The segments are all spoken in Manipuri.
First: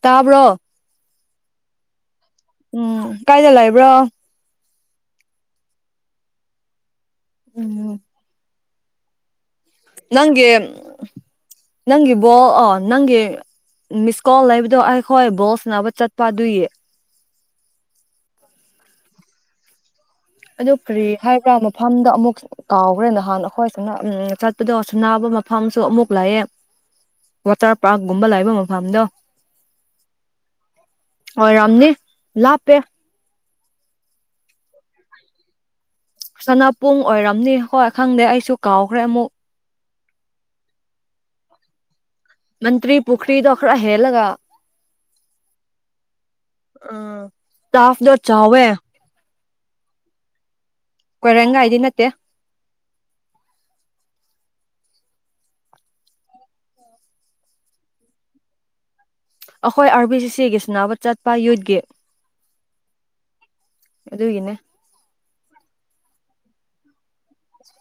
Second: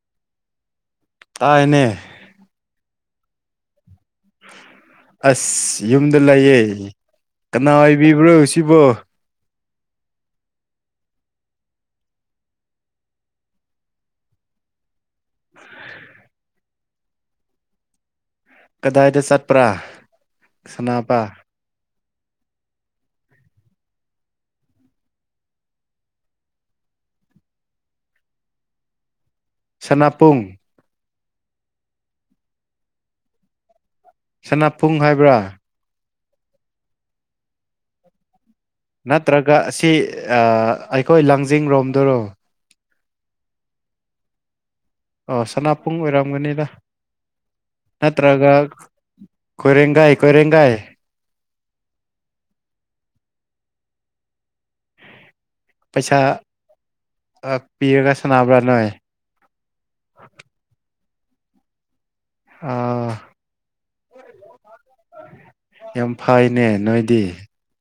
ꯇꯥꯕ꯭ꯔꯣ ꯇꯥꯏꯅꯦ ꯎꯝ ꯀꯥꯏꯗ ꯂꯩꯕ꯭ꯔꯣ ꯑꯁ ꯌꯨꯝꯗ ꯂꯩꯌꯦ ꯀꯅꯥ ꯎꯝ ꯑꯣꯏꯕꯤꯕ꯭ꯔꯣ ꯁꯤꯕꯣ [unintelligible] ꯃꯤꯁ ꯀꯣꯜ ꯂꯩꯕꯗꯣ ꯑꯩꯈꯣꯏ ꯕꯣꯁꯅꯥꯅꯕ ꯆꯠꯄ ꯑꯗꯨꯏꯌꯦ ꯀꯗꯥꯏꯗ ꯆꯠꯄ꯭ꯔꯥ ꯑꯗꯨ ꯀꯔꯤ ꯁꯅꯥꯄꯥ ꯍꯥꯏꯕ꯭ꯔꯥ ꯃꯐꯝꯗ ꯑꯃꯨꯛ ꯀꯥꯎꯈ꯭ꯔꯦꯅꯍꯥꯟ ꯑꯩꯈꯣꯏ ꯁꯝꯅ ꯎꯝ ꯆꯠꯄꯗꯣ ꯁꯨꯝ ꯅꯥꯕ ꯃꯐꯝꯁꯨ ꯑꯃꯨꯛ ꯂꯩꯑꯦ ꯋꯥꯇꯔ ꯄꯥꯔꯛꯀꯨꯝꯕ ꯂꯩꯕ ꯃꯐꯝꯗꯣ ꯁꯅꯥꯄꯨꯡ ꯑꯣꯏꯔꯥꯝꯅꯤ ꯂꯥꯞꯄꯦ ꯁꯅꯥꯄꯨꯡ ꯍꯥꯏꯕ꯭ꯔꯥ ꯁꯅꯥꯄꯨꯡ ꯑꯣꯏꯔꯝꯅꯤ ꯍꯣꯏ ꯈꯪꯗꯦ ꯑꯩꯁꯨ ꯀꯥꯎꯈ꯭ꯔꯦ ꯑꯃꯨꯛ ꯅꯠꯇ꯭ꯔꯒ ꯁꯤ ꯑꯩꯈꯣꯏ ꯂꯥꯡꯖꯤꯡꯔꯣꯝꯗꯨꯔꯣ ꯃꯟꯇ꯭ꯔꯤ ꯄꯨꯈꯔꯤꯗ ꯑꯈꯔ ꯍꯦꯜꯂꯒ ꯑꯣ ꯁꯅꯥꯄꯨꯡ ꯑꯣꯏꯔꯝꯒꯅꯤꯗ ꯎꯝ ꯇꯥꯐꯗꯣ ꯅꯠꯇ꯭ꯔꯒ ꯆꯥꯎꯋꯦ ꯀꯣꯏꯔꯦꯡꯒꯩ ꯀꯣꯏꯔꯦꯡꯒꯩ ꯀꯣꯏꯔꯦꯉꯩꯗ ꯅꯠꯇꯦ ꯄꯩꯁꯥ ꯄꯤꯔꯒ ꯁꯥꯟꯅꯕ꯭ꯔꯥ ꯅꯣꯏ ꯑꯩꯈꯣꯏ ꯑꯥꯔ ꯕꯤ ꯁꯤ ꯁꯤꯒꯤ ꯁꯤꯅꯕ ꯆꯠꯄ ꯌꯨꯠꯀꯤ [unintelligible] ꯑꯗꯨꯒꯤꯅꯦ ꯌꯥꯝ ꯐꯩꯅꯦ ꯅꯣꯏꯗꯤ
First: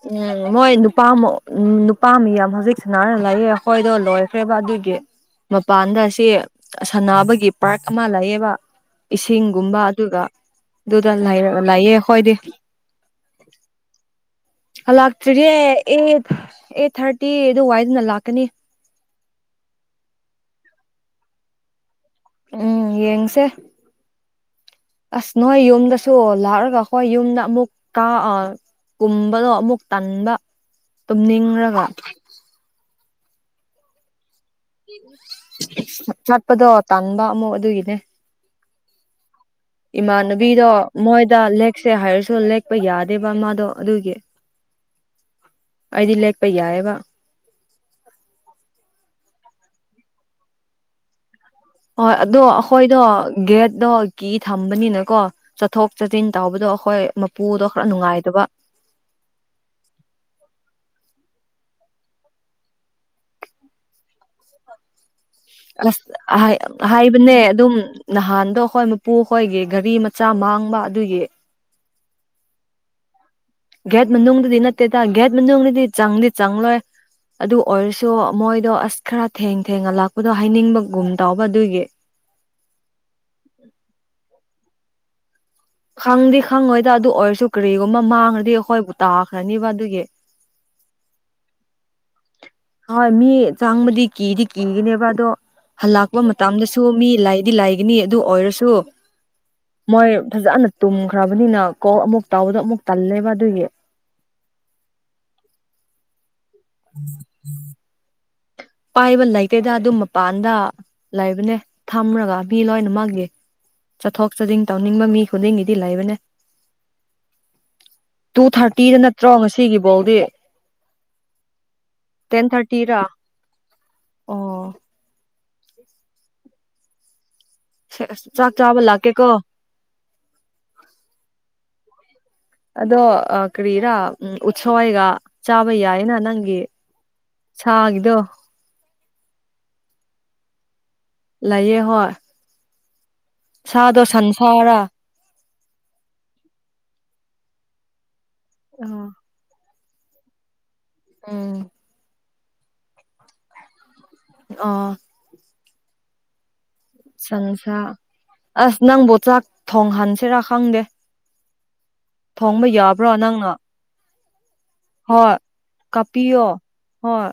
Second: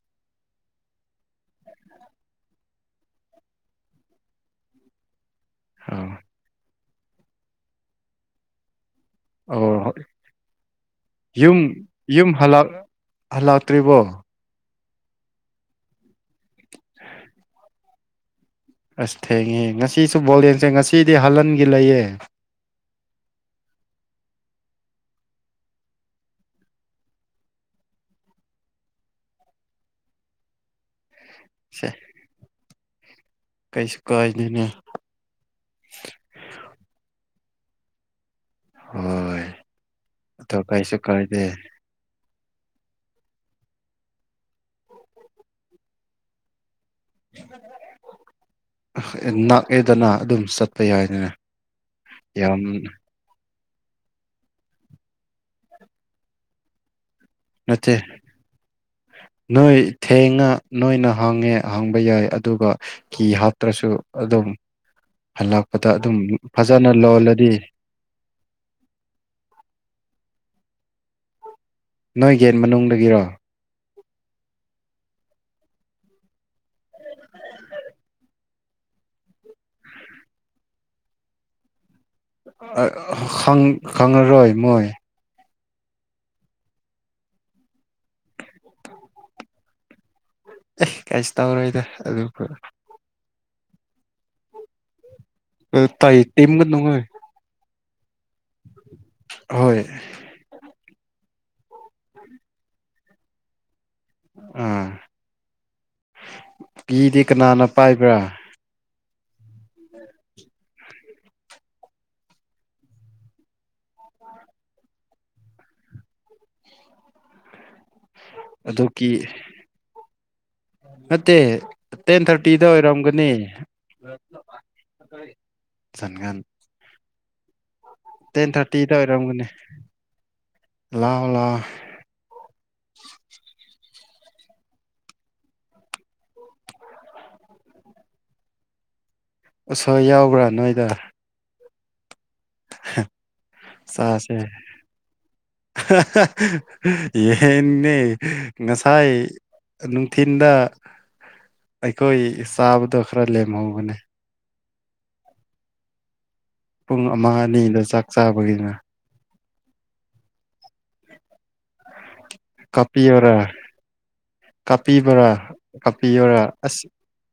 ꯎꯝ ꯃꯣꯏ ꯅꯨꯄꯥ ꯑꯃ ꯅꯨꯄꯥ ꯃꯤ ꯌꯥꯝ ꯍꯧꯖꯤꯛ ꯁꯅꯥꯔ ꯂꯩꯌꯦ ꯑꯩꯈꯣꯏꯗꯣ ꯂꯣꯏ ꯈ꯭ꯔꯦꯕ ꯑꯗꯨꯒꯤ ꯃꯄꯥꯟꯗ ꯑꯥ ꯁꯤ ꯁꯥꯟꯅꯕꯒꯤ ꯄꯥꯔꯛ ꯑꯃ ꯂꯩꯌꯦꯕ ꯑꯣ ꯏꯁꯤꯡꯒꯨꯝꯕ ꯑꯗꯨꯒ ꯑꯗꯨꯗ ꯂꯩꯔꯒ ꯂꯩꯌꯦ ꯍꯣꯏꯗꯤ ꯍꯜꯂꯥꯛꯇ꯭ꯔꯤꯕꯣ ꯍꯜꯂꯥꯛꯇ꯭ꯔꯤꯒꯦ ꯑꯩꯠ ꯑꯦꯠ ꯊꯥꯔꯇꯤ ꯑꯗꯨ ꯋꯥꯏꯗꯨꯅ ꯂꯥꯛꯀꯅꯤ ꯑꯁ ꯊꯦꯡꯉꯦ ꯉꯁꯤꯁꯨ ꯕꯣꯜ ꯌꯦꯡꯁꯦ ꯉꯁꯤꯗꯤ ꯍꯥꯂꯟꯒꯤ ꯂꯩꯌꯦ ꯎꯝ ꯌꯦꯡꯁꯦ ꯑꯁ ꯅꯣꯏ ꯌꯨꯝꯗꯁꯨ ꯂꯥꯛꯑꯒ ꯍꯣꯏ ꯌꯨꯝꯗ ꯑꯃꯨꯛ ꯀ ꯀꯨꯝꯕꯗꯣ ꯑꯃꯨꯛ ꯇꯟꯕ ꯇꯨꯝꯅꯤꯡꯔꯒ ꯁꯦ ꯀꯩꯁꯨ ꯀꯥꯏꯗꯦꯅꯥ ꯆꯠꯄꯗꯣ ꯇꯥꯟꯕ ꯑꯃꯨꯛ ꯑꯗꯨꯒꯤꯅꯦ ꯍꯣꯏ ꯑꯗꯣ ꯏꯃꯥꯟꯕꯤꯗ ꯀꯩꯁꯨ ꯃꯣꯏꯣꯏꯗ ꯀꯥꯏꯗꯦ ꯂꯦꯛ ꯁꯦ ꯍꯥꯏꯔꯁꯨ ꯂꯦꯛꯄ ꯌꯥꯗꯦꯕ ꯃꯥꯗꯣ ꯑꯗꯨꯒꯤ ꯑꯩꯗꯤ ꯂꯦꯛꯄ ꯌꯥꯏꯕ ꯅꯥꯛꯑꯦꯗꯅ ꯑꯗꯨꯝ ꯆꯠꯄ ꯌꯥꯏꯗꯅꯥ ꯍꯣꯏ ꯑꯗꯣ ꯑꯩꯈꯣꯏꯗꯣ ꯒꯦꯠꯇꯣ ꯒꯤ ꯊꯝꯕꯅꯤꯅꯀꯣ ꯆꯠꯊꯣꯛ ꯆꯠꯁꯤꯟ ꯇꯧꯕꯗꯣ ꯑꯩꯈꯣꯏ ꯄꯨꯗꯣ ꯈꯔ ꯅꯠꯇꯦ ꯅꯨꯡꯉꯥꯏꯇꯕ ꯅꯣꯏ ꯊꯦꯡꯉ ꯅꯣꯏꯅ ꯍꯥꯡꯉꯦ ꯍꯥꯡꯕ ꯌꯥꯏ ꯑꯗꯨꯒ ꯀꯤ ꯍꯥꯞꯇ꯭ꯔꯁꯨ ꯑꯗꯨꯝ ꯍꯜꯂꯛꯄꯗ ꯑꯗꯨꯝ ꯑꯁ ꯐꯖꯅ ꯍꯥꯏꯕꯅꯦ ꯂꯣꯜꯂꯗꯤ ꯑꯗꯨꯝ ꯅꯍꯥꯟꯗꯣ ꯑꯩꯈꯣꯏ ꯃꯄꯨ ꯑꯩꯈꯣꯏꯒꯤ ꯒꯔꯤ ꯃꯆꯥ ꯃꯥꯡꯕ ꯑꯗꯨꯒꯤ ꯅꯣꯏ ꯒꯦꯠ ꯃꯅꯨꯡꯗꯒꯤꯔꯣ ꯒꯦꯠ ꯃꯅꯨꯡꯗꯗꯤ ꯅꯠꯇꯦꯗ ꯒꯦꯠ ꯃꯅꯨꯡꯗꯤ ꯆꯪꯗꯤ ꯆꯪꯂꯣꯏ ꯑꯗꯨ ꯑꯣꯏꯔꯁꯨ ꯃꯣꯏꯗꯣ ꯑꯁ ꯈꯔ ꯊꯦꯡ ꯊꯦꯡꯉꯥ ꯂꯥꯛꯄꯗꯣ ꯍꯥꯏꯅꯤꯡꯕꯒꯨꯝ ꯇꯧꯕ ꯑꯗꯨꯒꯤ ꯑꯥ ꯈꯪ ꯈꯪꯉꯔꯣꯏ ꯃꯣꯏ ꯈꯪꯗꯤ ꯈꯪꯉꯣꯏꯗ ꯑꯗꯨ ꯑꯣꯏꯔꯁꯨ ꯀꯔꯤꯒꯨꯝꯕ ꯃꯥꯡꯉꯗꯤ ꯑꯩꯈꯣꯏꯕꯨ ꯇꯥꯈ꯭ꯔꯅꯤꯕ ꯑꯗꯨꯒꯤ ꯑꯦ ꯀꯩꯁꯨ ꯇꯧꯔꯣꯏꯗ ꯑꯗꯨꯕꯨ ꯍꯣꯏ ꯃꯤ ꯆꯪꯕꯗꯤ ꯀꯤꯗꯤ ꯀꯤꯒꯅꯦꯕ ꯑꯗꯣ ꯇꯩ ꯍꯜꯂꯛꯄ ꯃꯇꯝꯗꯁꯨ ꯇꯤꯝꯒꯅꯨꯉꯣꯏ ꯃꯤ ꯂꯩ ꯗꯤ ꯂꯥꯏꯒꯅꯤ ꯑꯗꯨ ꯑꯣꯏꯔꯁꯨ ꯍꯣꯏ ꯃꯣꯏ ꯐꯖꯅ ꯇꯨꯝꯈ꯭ꯔꯕꯅꯤꯅ ꯀꯣꯜ ꯑꯃꯨꯛ ꯇꯥꯎꯕꯗ ꯑꯃꯨꯛ ꯇꯜꯂꯦꯕ ꯑꯗꯨꯒꯤ ꯎꯝ ꯀꯤꯗꯤ ꯀꯅꯥꯅ ꯄꯥꯏꯕ꯭ꯔꯥ ꯄꯥꯏꯕ ꯂꯩꯇꯦꯗ ꯑꯗꯨ ꯃꯄꯥꯟꯗ ꯂꯩꯕꯅꯦ ꯊꯝꯔꯒ ꯃꯤ ꯂꯣꯏꯅꯃꯛꯒꯤ ꯆꯠꯊꯣꯛ ꯆꯥꯗꯤꯡ ꯇꯧꯅꯤꯡꯕ ꯃꯤ ꯈꯨꯗꯤꯡꯒꯤꯗꯤ ꯂꯩꯕꯅꯦ ꯇꯨ ꯑꯗꯨ ꯊꯥꯔꯇꯤꯗ ꯀꯤ ꯅꯠꯇ꯭ꯔꯣ ꯉꯁꯤꯒꯤ ꯕꯣꯜꯗꯤ ꯅꯠꯇꯦ ꯇꯦꯟ ꯊꯥꯔꯇꯤꯗ ꯑꯣꯏꯔꯝꯒꯅꯤ ꯑꯣ [unintelligible] ꯆꯪꯒꯥꯟ ꯆꯥꯛ ꯇꯦꯟ ꯆꯥꯕ ꯊꯥꯔꯇꯤꯗ ꯂꯥꯛꯀꯦꯀꯣ ꯑꯣꯏꯔꯝꯒꯅꯤ ꯂꯥꯛꯑꯣ ꯂꯥꯛꯑꯣ ꯑꯗꯣ ꯑꯥ ꯀ꯭ꯔꯤꯔꯥ ꯎꯠꯁꯣꯏꯒ ꯆꯥꯕ ꯌꯥꯏꯅ ꯅꯪꯒꯤ ꯁꯥꯒꯤꯗꯣ ꯎꯁꯣꯏ ꯌꯥꯎꯕ꯭ꯔꯥ ꯅꯣꯏꯗ ꯂꯩꯌꯦ ꯍꯣꯏ ꯁꯥꯗꯣ ꯆꯥꯁꯦ ꯁꯟꯁꯥꯔꯥ ꯌꯦꯟꯅꯦ ꯉꯁꯥꯏ ꯅꯨꯡꯊꯤꯟꯗ ꯎꯝ ꯑꯩꯈꯣꯏ ꯆꯥꯕꯗꯣ ꯈꯔ ꯂꯦꯝꯍꯧꯕꯅꯦ ꯑꯣ ꯄꯨꯡ ꯑꯃ ꯁꯟꯁꯥ ꯑꯅꯤꯗ ꯆꯥꯛ ꯆꯥꯕꯒꯤꯅ ꯑꯁ ꯅꯪꯕꯨ ꯆꯥꯛ ꯊꯣꯡꯍꯟꯁꯤꯔꯥ ꯈꯪꯗꯦ ꯊꯣꯡꯕ ꯌꯥꯕ꯭ꯔꯣ ꯀꯥꯞꯄꯤꯌꯣꯔꯥ ꯅꯪꯅ ꯀꯥꯞꯄꯤꯕꯔꯥ ꯍꯣꯏ ꯀꯥꯞꯄꯤꯌꯣꯔꯥ ꯀꯥꯞꯄꯤꯌꯣ ꯑꯁ ꯍꯣꯏ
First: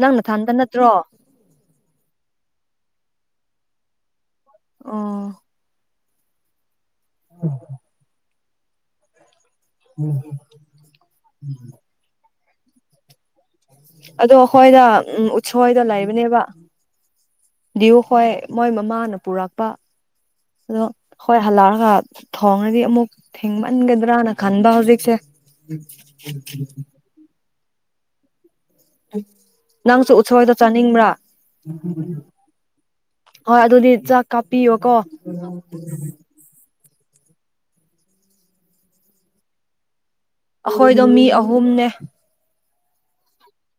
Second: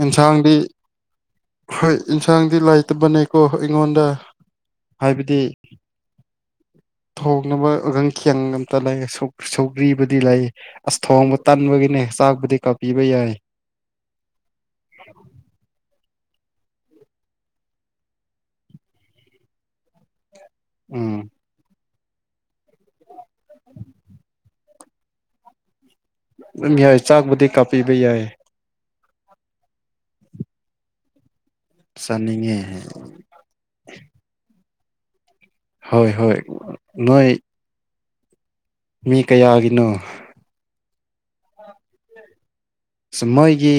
ꯅꯪꯅ ꯅꯊꯟꯗ ꯅꯠꯇ꯭ꯔꯣ ꯍꯣꯏ ꯏꯟꯁꯥꯡꯗꯤ ꯂꯥꯏꯇꯕꯅꯦꯀꯣ ꯑꯩꯉꯣꯟꯗ ꯑꯣ ꯍꯥꯏꯕꯗꯤ ꯊꯣꯡꯅꯕ ꯑꯒꯪ ꯈꯤꯌꯦꯟ ꯑꯝꯇ ꯂꯩꯒꯦ ꯁꯧ ꯁꯧꯒ꯭ꯔꯤ ꯗꯤ ꯂꯩ ꯑꯁ ꯊꯣꯡꯕ ꯇꯟꯕꯒꯤꯅꯦ ꯆꯥꯛꯄꯨꯗꯤ ꯀꯥꯞꯄꯤꯕ ꯌꯥꯏ ꯑꯗꯣ ꯑꯩꯈꯣꯏꯗ ꯎꯝ ꯎꯠꯁꯣꯏꯗꯣ ꯂꯩꯕꯅꯦꯕ ꯗꯤꯎ ꯍꯣꯏ ꯃꯣꯏ ꯃꯃꯥꯅ ꯄꯨꯔꯛꯄ ꯑꯗꯣ ꯎꯝ ꯍꯣꯏ ꯍꯜꯂꯛꯑꯒ ꯊꯣꯡꯉꯔꯥꯗꯤ ꯑꯃꯨꯛ ꯊꯤꯡꯃꯟꯒꯗ꯭ꯔꯥꯅ ꯈꯟꯕ ꯍꯧꯖꯤꯛꯁꯦ ꯎꯝ ꯌꯥꯏ ꯆꯥꯛꯕꯨꯗꯤ ꯀꯥꯞꯄꯤꯕ ꯌꯥꯏ ꯅꯪꯁꯨ ꯎꯠꯁꯣꯏꯗꯣ ꯆꯥꯅꯤꯡꯕ꯭ꯔꯥ ꯆꯥꯅꯤꯡꯉꯦ ꯍꯣꯏ ꯑꯗꯨꯗꯤ ꯆꯥꯛ ꯀꯥꯞꯄꯤꯌꯣꯀꯣ ꯍꯣꯏ ꯍꯣꯏ ꯅꯣꯏ ꯃꯤ ꯀꯌꯥꯒꯤꯅꯣ ꯑꯩꯈꯣꯏꯗꯣ ꯃꯤ ꯑꯍꯨꯝꯅꯦ ꯑꯁ ꯃꯣꯏꯒꯤ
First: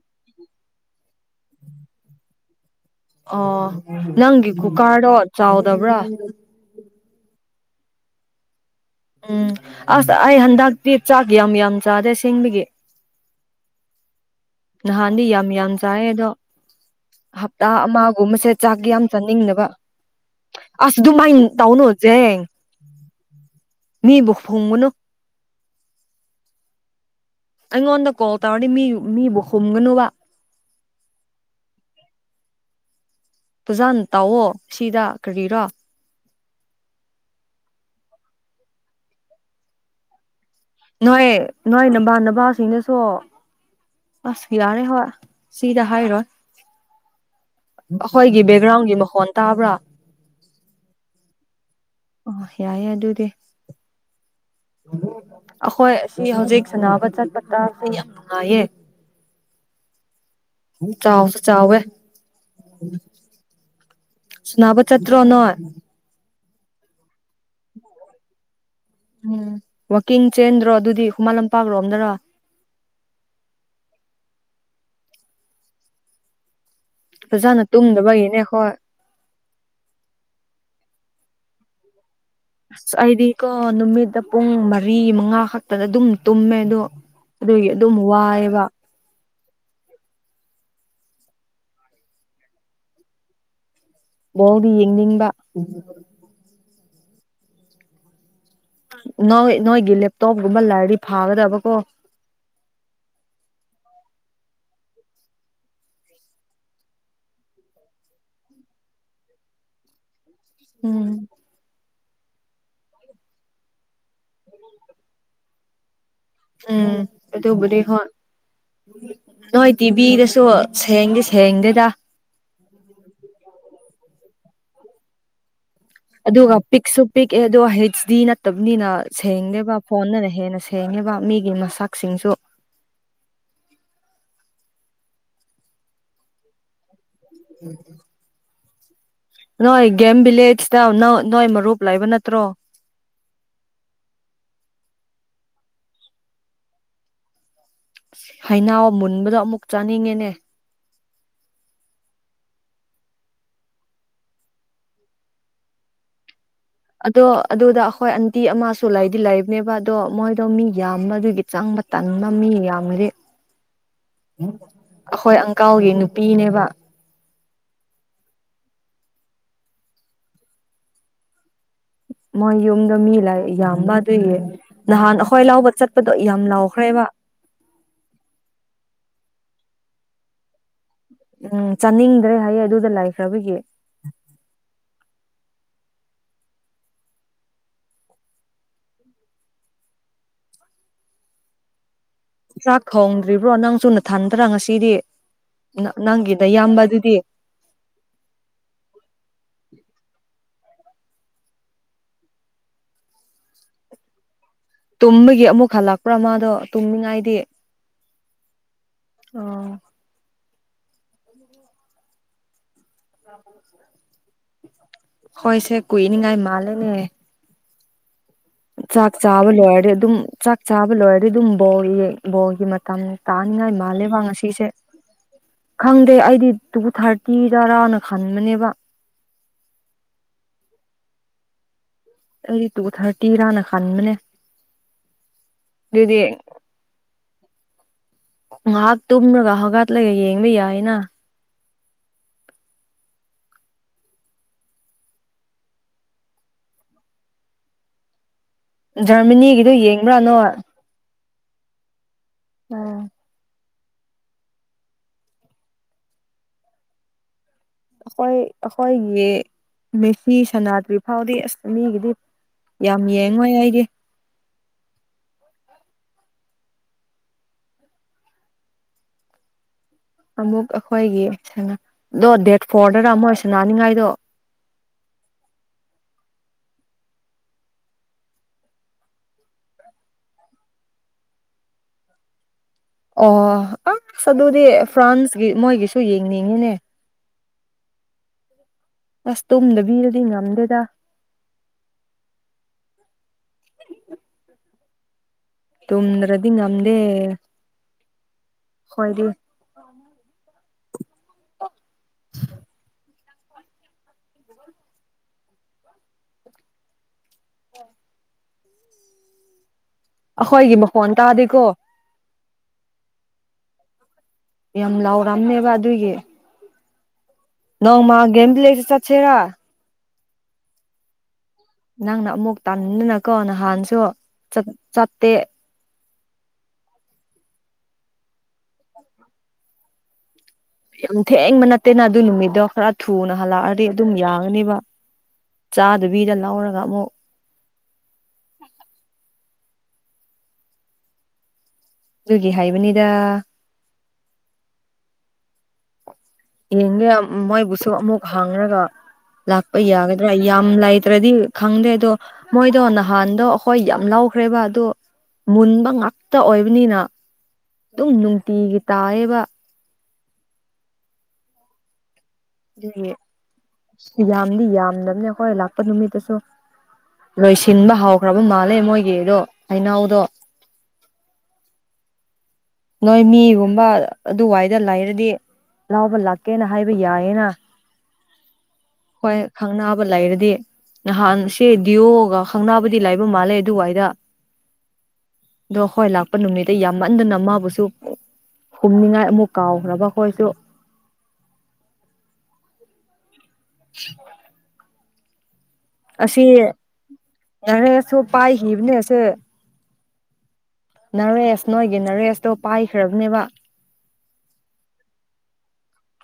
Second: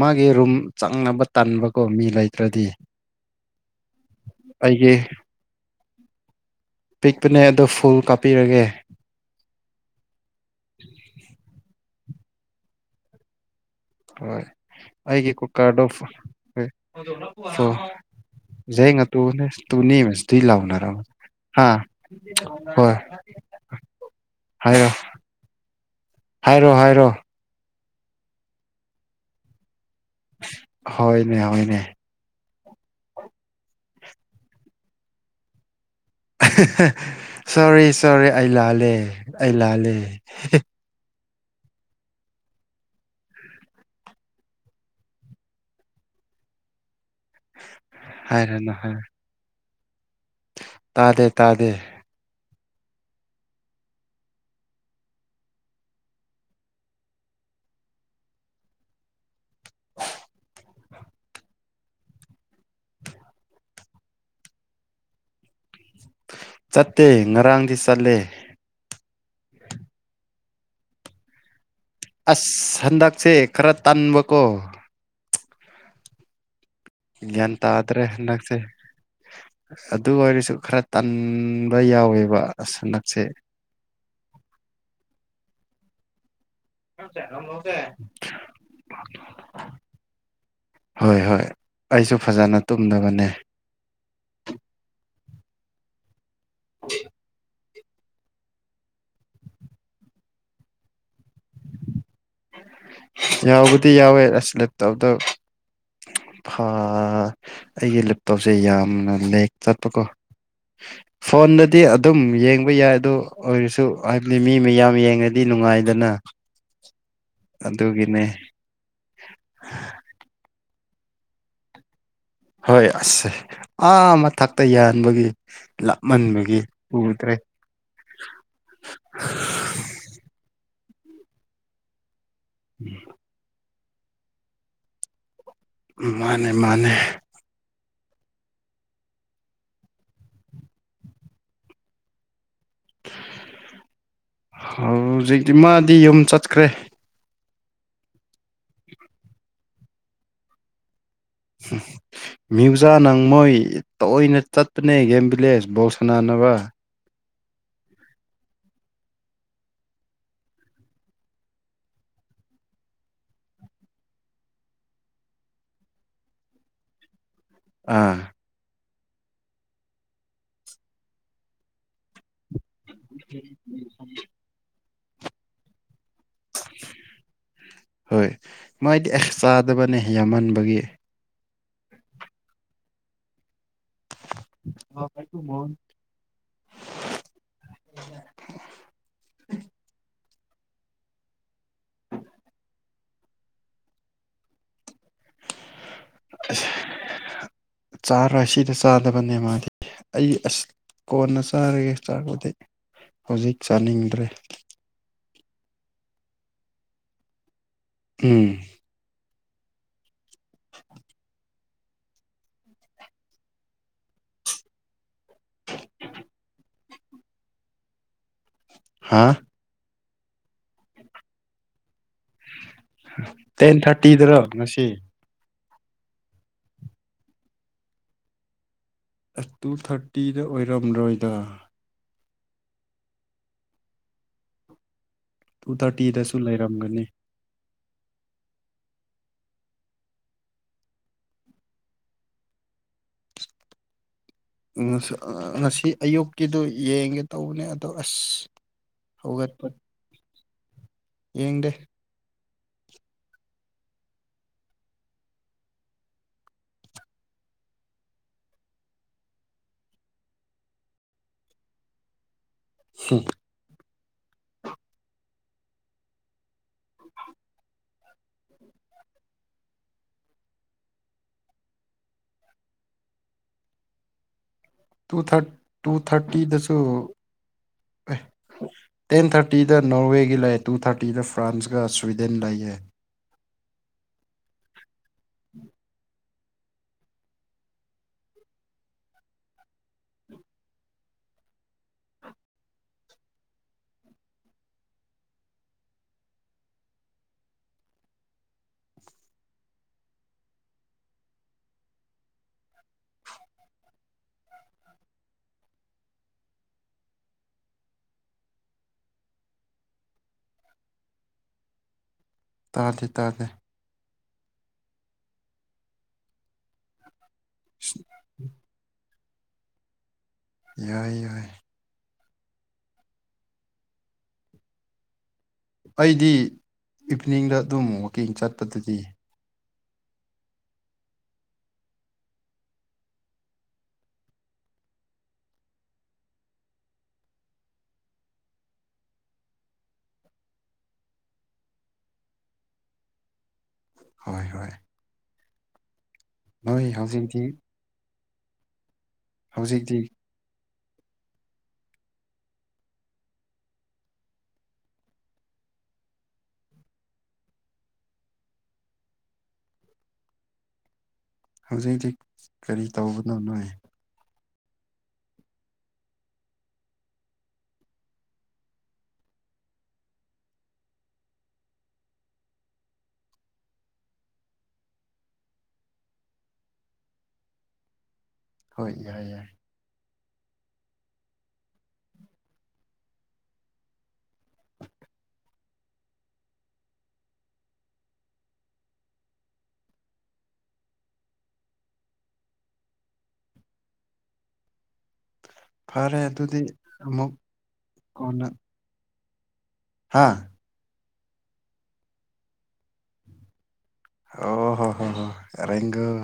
ꯃꯥꯒꯤ ꯔꯨꯝ ꯆꯪꯅꯕ ꯇꯟꯕꯀꯣ ꯃꯤ ꯂꯩꯇ꯭ꯔꯗꯤ ꯑꯣ ꯅꯪꯒꯤ ꯑꯩꯒꯤ ꯀꯨꯀꯥꯔꯗꯣ ꯆꯥꯎꯗꯕ꯭ꯔꯥ ꯄꯤꯛꯄꯅꯦ ꯑꯗꯣ ꯐꯨꯜ ꯀꯥꯞꯄꯤꯔꯒꯦ ꯎꯝ ꯑꯁ ꯑꯩ ꯍꯟꯗꯛꯇꯤ ꯆꯥꯛ ꯌꯥꯝ ꯌꯥꯝ ꯆꯥꯗ꯭ꯦ ꯁꯦꯡꯕꯒꯤ ꯍꯣꯏ ꯅꯍꯥꯟꯗꯤ ꯑꯩꯒꯤ ꯌꯥꯝ ꯌꯥꯝ ꯀꯨꯀꯥꯔꯗꯣ ꯑꯣꯐ ꯆꯥꯏꯌꯦ ꯑꯗꯣ ꯇ ꯍꯞꯇꯥ ꯑꯃꯒꯨꯝꯕꯁꯦ ꯆꯥꯛ ꯌꯥꯝ ꯇꯨ ꯅꯁ ꯆꯥꯅꯤꯡꯗꯕ ꯊꯨ ꯂꯥꯎꯅꯥ ꯑꯁ ꯑꯗꯨꯃꯥꯏꯅ ꯍꯥ ꯇꯧꯅꯨ ꯖꯦꯡ ꯍꯣꯏ꯫ ꯃꯤꯕꯨ ꯐꯣꯡꯒꯨꯅꯨ꯫ ꯍꯥꯏꯔꯣ ꯍꯥꯏꯔꯣ ꯍꯥꯏꯔꯣ꯫ ꯑꯩꯉꯣꯟꯗ ꯀꯣꯜ ꯇꯧꯔꯗꯤ ꯃꯤ ꯃꯤꯕꯨ ꯍꯨꯝꯒꯅꯨꯕ꯫ ꯍꯣꯏꯅꯦ ꯍꯣꯏꯅꯦ꯫ ꯄꯨꯖꯥꯅ ꯇꯥꯛꯑꯣ ꯁꯤꯗ ꯀꯔꯤꯔꯣ꯫ ꯁꯣꯔꯤ ꯁꯣꯔꯤ ꯑꯩ ꯂꯥꯜꯂꯦ ꯑꯩ ꯂꯥꯜꯂꯦ꯫ ꯅꯣꯏ ꯅꯣꯏ ꯅꯃꯥꯟꯅꯕꯁꯤꯡꯗꯨꯁꯨ ꯑꯁ ꯌꯥꯔꯦ ꯍꯣꯏ ꯁꯤꯗ ꯍꯥꯏꯔꯣꯏ꯫ ꯑꯩꯈꯣꯏꯒꯤ ꯍꯥꯏꯔꯅꯨ ꯕꯦꯛꯒ꯭ꯔꯥꯎꯟꯒꯤ ꯍꯥꯏꯔ ꯃꯈꯣꯟ ꯇꯥꯕ꯭ꯔꯥ꯫ ꯇꯥꯗꯦ ꯇꯥꯗꯦ꯫ ꯑꯣ ꯌꯥꯏꯦ ꯑꯗꯨꯗꯤ꯫ ꯑꯩꯈꯣꯏ ꯑꯁꯤ ꯍꯧꯖꯤꯛ꯫ ꯁꯥꯟꯅꯕ ꯆꯠꯄꯗꯥꯥꯁ ꯌꯥꯝ ꯅꯨꯡꯉꯥꯏꯌꯦ [inaudible] ꯆꯥꯎꯁꯨ ꯆꯥꯎꯋꯦ꯫ ꯎꯝ꯫ ꯁꯅꯥꯕ ꯆꯠꯇꯔꯣ ꯅꯣꯏ꯫ ꯆꯠꯇꯦ ꯉꯔꯥꯡꯗꯤ ꯆꯠꯂꯦ꯫ ꯎꯝ ꯋꯥꯛꯀꯤꯡ ꯆꯦꯟꯗ꯭ꯔꯣ ꯑꯗꯨꯗꯤ ꯍꯨꯃꯟ ꯂꯝꯄꯥꯛꯂꯣꯝꯗꯔꯣ꯫ ꯑꯁ ꯍꯟꯗꯛꯁꯦ ꯈꯔ ꯇꯟꯕꯀꯣ꯫ ꯒ꯭ꯌꯥꯟ ꯐꯖꯅ ꯇꯥꯗ꯭ꯔꯦ ꯍꯟꯗꯛꯁꯦ ꯇꯨꯝꯗꯕꯒꯤꯅꯦꯈꯣꯏ꯫ ꯑꯗꯨ ꯑꯣꯏꯔꯁꯨ ꯈꯔ ꯇꯟꯕ ꯌꯥꯎꯋꯦꯕ꯫ ꯑꯁ ꯑꯩꯗꯤꯀꯣ ꯅꯨꯃꯤꯠꯇ ꯄꯨꯡ ꯃꯔꯤ ꯃꯉꯥ ꯈꯛꯇꯗ ꯑꯗꯨꯝ ꯇꯨꯝꯃꯦ ꯑꯗꯣ꯫ ꯑꯗꯨꯒꯤ ꯑꯗꯨꯝ ꯋꯥꯏꯑꯦꯕ꯫ ꯍꯣꯏ ꯍꯣꯏ ꯑꯩꯁꯨ ꯐꯖꯅ ꯇꯨꯝꯗꯕꯅꯦ꯫ ꯕꯣꯜꯗꯤ ꯌꯦꯡꯅꯤꯡꯕ꯫ ꯎ [unintelligible] ꯅꯣꯏ ꯅꯣꯏꯒꯤ ꯂꯦꯞꯇꯣꯞꯒꯨꯝꯕ ꯂꯥꯏꯔꯗꯤ ꯐꯥꯒꯗꯕꯀꯣ꯫ ꯌꯥꯎꯕꯨꯗꯤ ꯌꯥꯎꯋꯦ ꯑꯁ ꯂꯦꯞꯇꯣꯞꯇꯣ꯫ ꯑꯩꯒꯤ ꯂꯦꯞꯇꯣꯞꯁꯦ ꯌꯥꯝꯅ ꯂꯦꯛ ꯆꯠꯄꯀꯣ꯫ ꯎꯝ ꯐꯣꯟꯗꯥꯥꯗꯤ ꯑꯗꯨ ꯑꯗꯨꯝ ꯌꯦꯡꯕ ꯌꯥꯏ ꯑꯗꯨ ꯑꯣꯏꯔꯁꯨ ꯍꯥꯏꯕꯗꯤ ꯃꯤ ꯃꯌꯥꯝ ꯌꯦꯡꯉꯗꯤ ꯅꯨꯡꯉꯥꯏꯗꯅ꯫ ꯎꯝ ꯑꯗꯨꯕꯨꯗꯤ ꯍꯣꯏ꯫ ꯑꯗꯨꯒꯤꯅꯦ ꯅꯣꯏ ꯇꯤꯚꯤꯗꯁꯨ ꯁꯌꯦꯡꯗꯤ ꯁꯌꯦꯡꯗꯦꯗ꯫ ꯍꯣꯏ ꯑꯁꯦ ꯑꯥ ꯃꯊꯛꯇ ꯌꯥꯟꯕꯒꯤ꯫ ꯑꯗꯨꯒ ꯂꯥꯞꯃꯟꯕꯒꯤ ꯄꯤꯛꯁꯨ ꯎꯗ꯭ꯔꯦ ꯄꯤꯛꯑꯦ ꯑꯗꯨ ꯍꯩꯖꯗꯤ ꯅꯠꯇꯕꯅꯤꯅ ꯁꯦꯡꯗꯦꯕ꯫ ꯐꯣꯟꯗꯅ ꯍꯦꯟꯅ ꯁꯦꯡꯉꯤꯕ ꯃꯤꯒꯤ ꯃꯁꯛꯁꯤꯡꯁꯨ꯫ ꯎꯝ꯫ ꯃꯥꯅꯦ ꯃꯥꯅꯦ꯫ ꯎꯝ꯫ ꯅꯣꯏ ꯒꯦꯝ ꯚꯤꯂꯦꯖꯇ ꯅꯣꯏ ꯃꯔꯨꯞ ꯂꯩꯕ ꯅꯠꯇ꯭ꯔꯣ꯫ ꯍꯧꯖꯤꯛꯇꯤ ꯃꯥꯗꯤ ꯌꯨꯝ ꯆꯠꯈ꯭ꯔꯦ꯫ ꯍꯩꯅꯎ ꯃꯨꯟꯕꯗꯣ ꯑꯃꯨꯛ ꯆꯥꯅꯤꯡꯉꯦꯅꯦ꯫ ꯎꯝ꯫ ꯃ꯭ꯌꯨꯖꯥ ꯅꯪ ꯃꯣꯏ ꯇꯣꯏꯅ ꯆꯠꯄꯅꯦ ꯒꯦꯝꯕꯤꯂꯦꯟꯁ ꯕꯧꯜ ꯁꯅꯥꯅꯕ꯫ ꯑꯗꯣ ꯑꯗꯨꯗ ꯑꯩꯈꯣꯏ ꯑꯟꯇꯤ ꯑꯃꯁꯨ ꯂꯩꯗꯤ ꯂꯩꯕꯅꯤ ꯑꯗꯣ ꯃꯣꯏꯗꯣ ꯃꯤ ꯌꯥꯝꯕꯗꯨꯗ ꯆꯥꯡꯕ ꯇꯪꯕ ꯃꯤ ꯌꯥꯝꯃꯗꯤ ꯑꯩꯈꯣꯏ ꯑꯪꯀꯥꯜꯒꯤ ꯅꯨꯄꯤꯅꯦꯕ꯫ ꯑꯥ ꯃꯣꯏ ꯌꯨꯝꯗꯣ ꯃꯤ ꯂꯥ ꯌꯥꯝꯕ ꯑꯗꯨꯒꯤ ꯅꯍꯥꯟ ꯑꯩꯈꯣꯏ ꯂꯧꯕ ꯆꯠꯄꯗꯣ ꯌꯥꯝ ꯂꯥꯎ ꯈꯥꯏꯕ ꯍꯣꯏ ꯃꯣꯏꯗꯤ ꯑꯦꯛꯁ ꯆꯥꯗꯕꯅꯦ ꯌꯥꯝꯃꯟꯕꯒꯤ ꯎꯝ ꯆꯥꯅꯤꯡꯗ꯭ꯔꯦ ꯍꯥꯏꯌꯦ ꯑꯗꯨꯗ ꯂꯩꯥꯏꯈ꯭ꯔꯕꯗꯒꯤ ꯍꯂ ꯃꯣ [unintelligible] ꯟ ꯆꯥꯛ ꯊꯣꯡꯗ꯭ꯔꯤꯕ꯭ꯔꯣ ꯅꯪꯁꯨ ꯅꯊꯟꯗ꯭ꯔꯥ ꯉꯁꯤꯗꯤ ꯅꯪꯒꯤ ꯑꯁ ꯅꯌꯥꯝꯕ ꯑꯗꯨꯗꯤ ꯆꯥꯔꯣꯏ ꯑꯁꯤꯗ ꯆꯥꯗꯕꯅꯦ ꯃꯥꯗꯤ ꯑꯩ ꯑ ꯀꯣꯟꯅ ꯆꯥꯔꯒꯦ ꯆꯥꯔꯛꯄꯗꯤ ꯍꯧꯖꯤꯛ ꯆꯥꯅꯤꯡꯗ꯭ꯔꯦ ꯇꯨꯝꯕꯒꯤ ꯑꯃꯨꯛ ꯍꯜꯂꯛꯄ꯭ꯔꯥ ꯃꯥꯗꯣ ꯇꯨꯝꯃꯤꯉꯥꯏꯗꯤ ꯎꯝ ꯑꯣ [inaudible] ꯁꯦ ꯀꯅꯤ ꯅꯥꯏ ꯃꯥꯜꯦꯅꯦ ꯆꯥꯛ ꯍꯥ ꯆꯥꯕ ꯂꯣꯏꯔꯗꯤ ꯑꯗꯨꯝ ꯆꯥꯛ ꯆꯥꯕ ꯂꯣꯏꯔꯗꯤ ꯑꯗꯨꯝ ꯕ ꯕꯣꯒꯤ ꯇꯝ ꯇꯥꯅꯤꯉ ꯇꯦꯟ ꯏꯃꯂꯦ ꯋꯥꯉ ꯊꯥꯔꯇꯤꯗꯔꯣ ꯁꯤꯁꯦ ꯉꯁꯤ ꯈꯪꯗꯦ ꯑꯩꯗꯤ ꯇꯨ ꯊꯥꯔꯇꯤ ꯇꯔꯥꯅ ꯈꯟꯕꯅꯦꯕ ꯇꯨ ꯊꯥꯔꯇꯤꯗ ꯑꯣꯏꯔꯝꯂꯣꯏꯗ ꯑꯩꯗꯤ ꯇꯨ ꯊꯥꯔꯇꯤꯔꯅ ꯈꯟꯕꯅꯦ ꯇꯨ ꯑꯗꯨꯗꯤ ꯊꯥꯔꯇꯤꯗꯁꯨ ꯂꯩꯔꯝꯒꯅꯤ ꯉꯥꯏꯍꯥꯛ ꯇꯨꯝꯔꯒ ꯍꯧꯒꯠꯂꯒ ꯌꯦꯡꯕ ꯌꯥꯏꯅ ꯉꯁꯤ ꯑꯌꯨꯛꯀꯤꯗꯨ ꯌꯦꯡꯒꯦ ꯇꯧꯕꯅꯦ ꯑꯗꯣ ꯑꯁ ꯍꯧꯒꯠꯄ ꯖꯔꯃꯅꯤꯒꯤꯗꯨ ꯌꯦꯡꯕ꯭ꯔꯥꯅꯣ ꯌꯦꯡꯗꯦ ꯎꯝ ꯑꯩꯈꯣꯏ ꯑꯩꯈꯣꯏꯒꯤ ꯃꯦꯁꯤꯤ ꯁꯅꯥꯇ꯭ꯔꯤ ꯐꯥꯎꯗꯤ ꯑꯁ ꯃꯤꯒꯤꯗꯤ ꯌꯥꯝ ꯌꯦꯡꯉꯣꯏ ꯑꯩꯗꯤ [unintelligible] ꯑꯃꯨꯛ ꯑꯩꯈꯣꯏꯒꯤꯗꯣ ꯗꯦꯠ ꯐꯣꯔꯗꯅ ꯑꯃꯨꯛ ꯁꯟꯅꯅꯤꯡꯉꯥꯏꯗꯣ ꯇꯨ ꯊꯥꯔ ꯇꯨ ꯊꯥꯔꯇꯤꯗꯁꯨ ꯇꯦꯟ ꯊꯥꯔꯇꯤꯗ ꯅꯣꯔꯋꯦꯒꯤ ꯂꯩꯌꯦ ꯇꯨ ꯊꯥꯔꯇꯤꯗ ꯐ꯭ꯔꯥꯟꯁꯀ ꯁ꯭ꯋꯤꯗꯦꯟ ꯂꯩꯌꯦ ꯑꯣ ꯑꯁ ꯑꯗꯨꯗꯤ ꯐ꯭ꯔꯥꯟꯁꯀꯤ ꯃꯣꯏꯒꯤꯁꯨ ꯌꯦꯡꯅꯤꯡꯉꯤꯅꯦ ꯑꯁ ꯇꯨꯝꯗꯕꯤꯔꯗꯤ ꯉꯝꯗꯦꯗ ꯇ꯭ꯔꯗꯤ ꯉꯝꯗꯦ ꯍꯣꯏꯗꯤ ꯑ ꯑ ꯑꯩꯈꯣꯏꯒꯤ ꯃꯈꯣꯟ ꯇꯥꯗꯦꯀꯣ ꯇꯥꯗꯦ ꯇꯥꯗꯦ ꯌꯥꯝ ꯂꯥꯎꯔꯝꯅꯦꯕ ꯑꯗꯨꯒꯤ ꯅꯧ ꯃꯥ ꯒꯃꯤ ꯂꯩꯁꯤ ꯆꯠꯆꯦꯔ ꯌꯥꯏ ꯌꯥꯏ ꯅꯪꯅ ꯑꯃꯨꯛ ꯇꯥꯅꯤꯡꯗꯅꯀꯣ ꯅꯍꯥꯟꯁꯨ ꯆꯠꯇꯦ ꯑꯩꯗꯤ ꯏꯚꯅꯤꯡꯗ ꯑꯗꯨꯝ ꯋꯥꯛꯀꯤꯡ ꯆꯠꯄꯗꯗꯤ ꯌꯥꯝ ꯊꯦꯡꯕ ꯅꯠꯇꯦꯅ ꯑꯗꯨ ꯅꯨꯃꯤꯠꯇꯣ ꯈꯔ ꯊꯨꯅ ꯍꯜꯂꯛꯑꯗꯤ ꯑꯗꯨꯝ ꯌꯥꯡꯉꯅꯦꯕ ꯆꯥꯗꯨꯕꯤꯗ ꯂꯧꯔꯒ ꯑꯃꯨꯛ ꯨꯒꯒꯤ ꯍꯥꯏꯕꯅꯤꯗ ꯍꯣꯏ ꯍꯣꯏ ꯅꯣꯏ ꯌꯦꯡꯒꯦ ꯍꯧꯖꯤꯛꯇꯤ ꯃꯣꯏꯕꯨꯁꯨ ꯑꯃꯨꯛ ꯍꯥꯡꯉꯒ ꯂꯥꯛꯄ ꯍꯧꯖꯤꯛꯇꯤ ꯌꯥꯒꯅꯤ ꯌꯥꯝ ꯂꯩꯇ꯭ꯔꯗꯤ ꯈꯪꯗꯦ ꯑꯗꯣ ꯃꯣꯏꯗꯣ ꯅꯍꯥꯟꯗꯣ ꯑꯩꯈꯣꯏ ꯌꯥꯝ ꯂꯧꯈ꯭ꯔꯦꯕ ꯑꯗꯣ ꯃꯨꯟꯕ ꯉꯥꯛꯇ ꯑꯣꯏꯕꯅꯤꯅ ꯑꯗꯨꯝ ꯅꯨꯡꯇꯤꯒꯤ ꯇꯥꯏꯌꯦꯕ ꯍꯧꯖꯤꯛ ꯍꯧꯖꯤꯛ ꯀꯔꯤ ꯑꯗꯨꯒꯤ ꯇꯧꯕꯅꯣ ꯅꯣꯏ ꯌꯥꯝꯗꯤ ꯌꯥꯝꯗꯕꯅꯦ ꯑꯩꯈꯣꯏ ꯂꯥꯛꯄ ꯅꯨꯃꯤꯠꯇꯁꯨ ꯂꯣꯏꯁꯤꯟꯕ ꯍꯥꯎꯈ꯭ꯔꯕ ꯃꯥꯜꯂꯦ ꯃꯣꯏꯒꯤꯗꯣ ꯍꯩꯅꯥꯎꯗꯣ ꯅꯣꯏ ꯃꯤꯒꯨꯝꯕ ꯑꯗꯨꯋꯥꯏꯗ ꯂꯩꯔꯗꯤ ꯂꯥꯎꯕ ꯂꯥꯛꯀꯦꯅ ꯍꯥꯏꯕ ꯌꯥꯏꯌꯦꯅ [inaudible] ꯍꯣꯏ ꯌꯥ ꯍ ꯌꯥꯏ ꯈꯪꯕ ꯂꯩꯔꯗꯤ ꯅꯍꯥꯟ ꯁꯤꯦ ꯗꯤꯌꯣꯒ ꯈꯪꯅꯥꯕꯨꯗꯤ ꯂꯩꯥꯏꯕ ꯃꯥꯜꯂꯦ ꯑꯗꯨꯋꯥꯏꯗ ꯑꯗꯣ ꯍꯣꯏ ꯂꯥꯛꯄ ꯅꯨꯃꯤꯠꯇ ꯌꯥꯝꯃꯟꯗꯅ ꯑꯃ ꯍꯨꯝꯅꯤꯡꯉꯥꯏ ꯑꯃꯨꯛ ꯀꯥꯎꯈ꯭ꯔꯕꯈꯣꯏꯁꯨ [unintelligible] ꯐꯔꯦ ꯑꯁꯤ ꯑꯗꯨꯗꯤ ꯑꯃꯨꯛ ꯅꯔꯦꯁꯨ ꯄꯥꯏꯈꯤꯕꯅꯦꯁꯦ ꯍꯥꯥ ꯅꯅꯥꯔꯦꯁ ꯅꯣꯏꯒꯤ ꯅꯅꯥꯔꯦꯁꯇꯣ ꯄꯥꯏꯈ꯭ꯔꯕꯅꯦꯕ ꯑꯣ ꯍꯣ ꯍꯣ ꯍꯣ ꯔ‌ꯣꯡꯒ‌ꯣ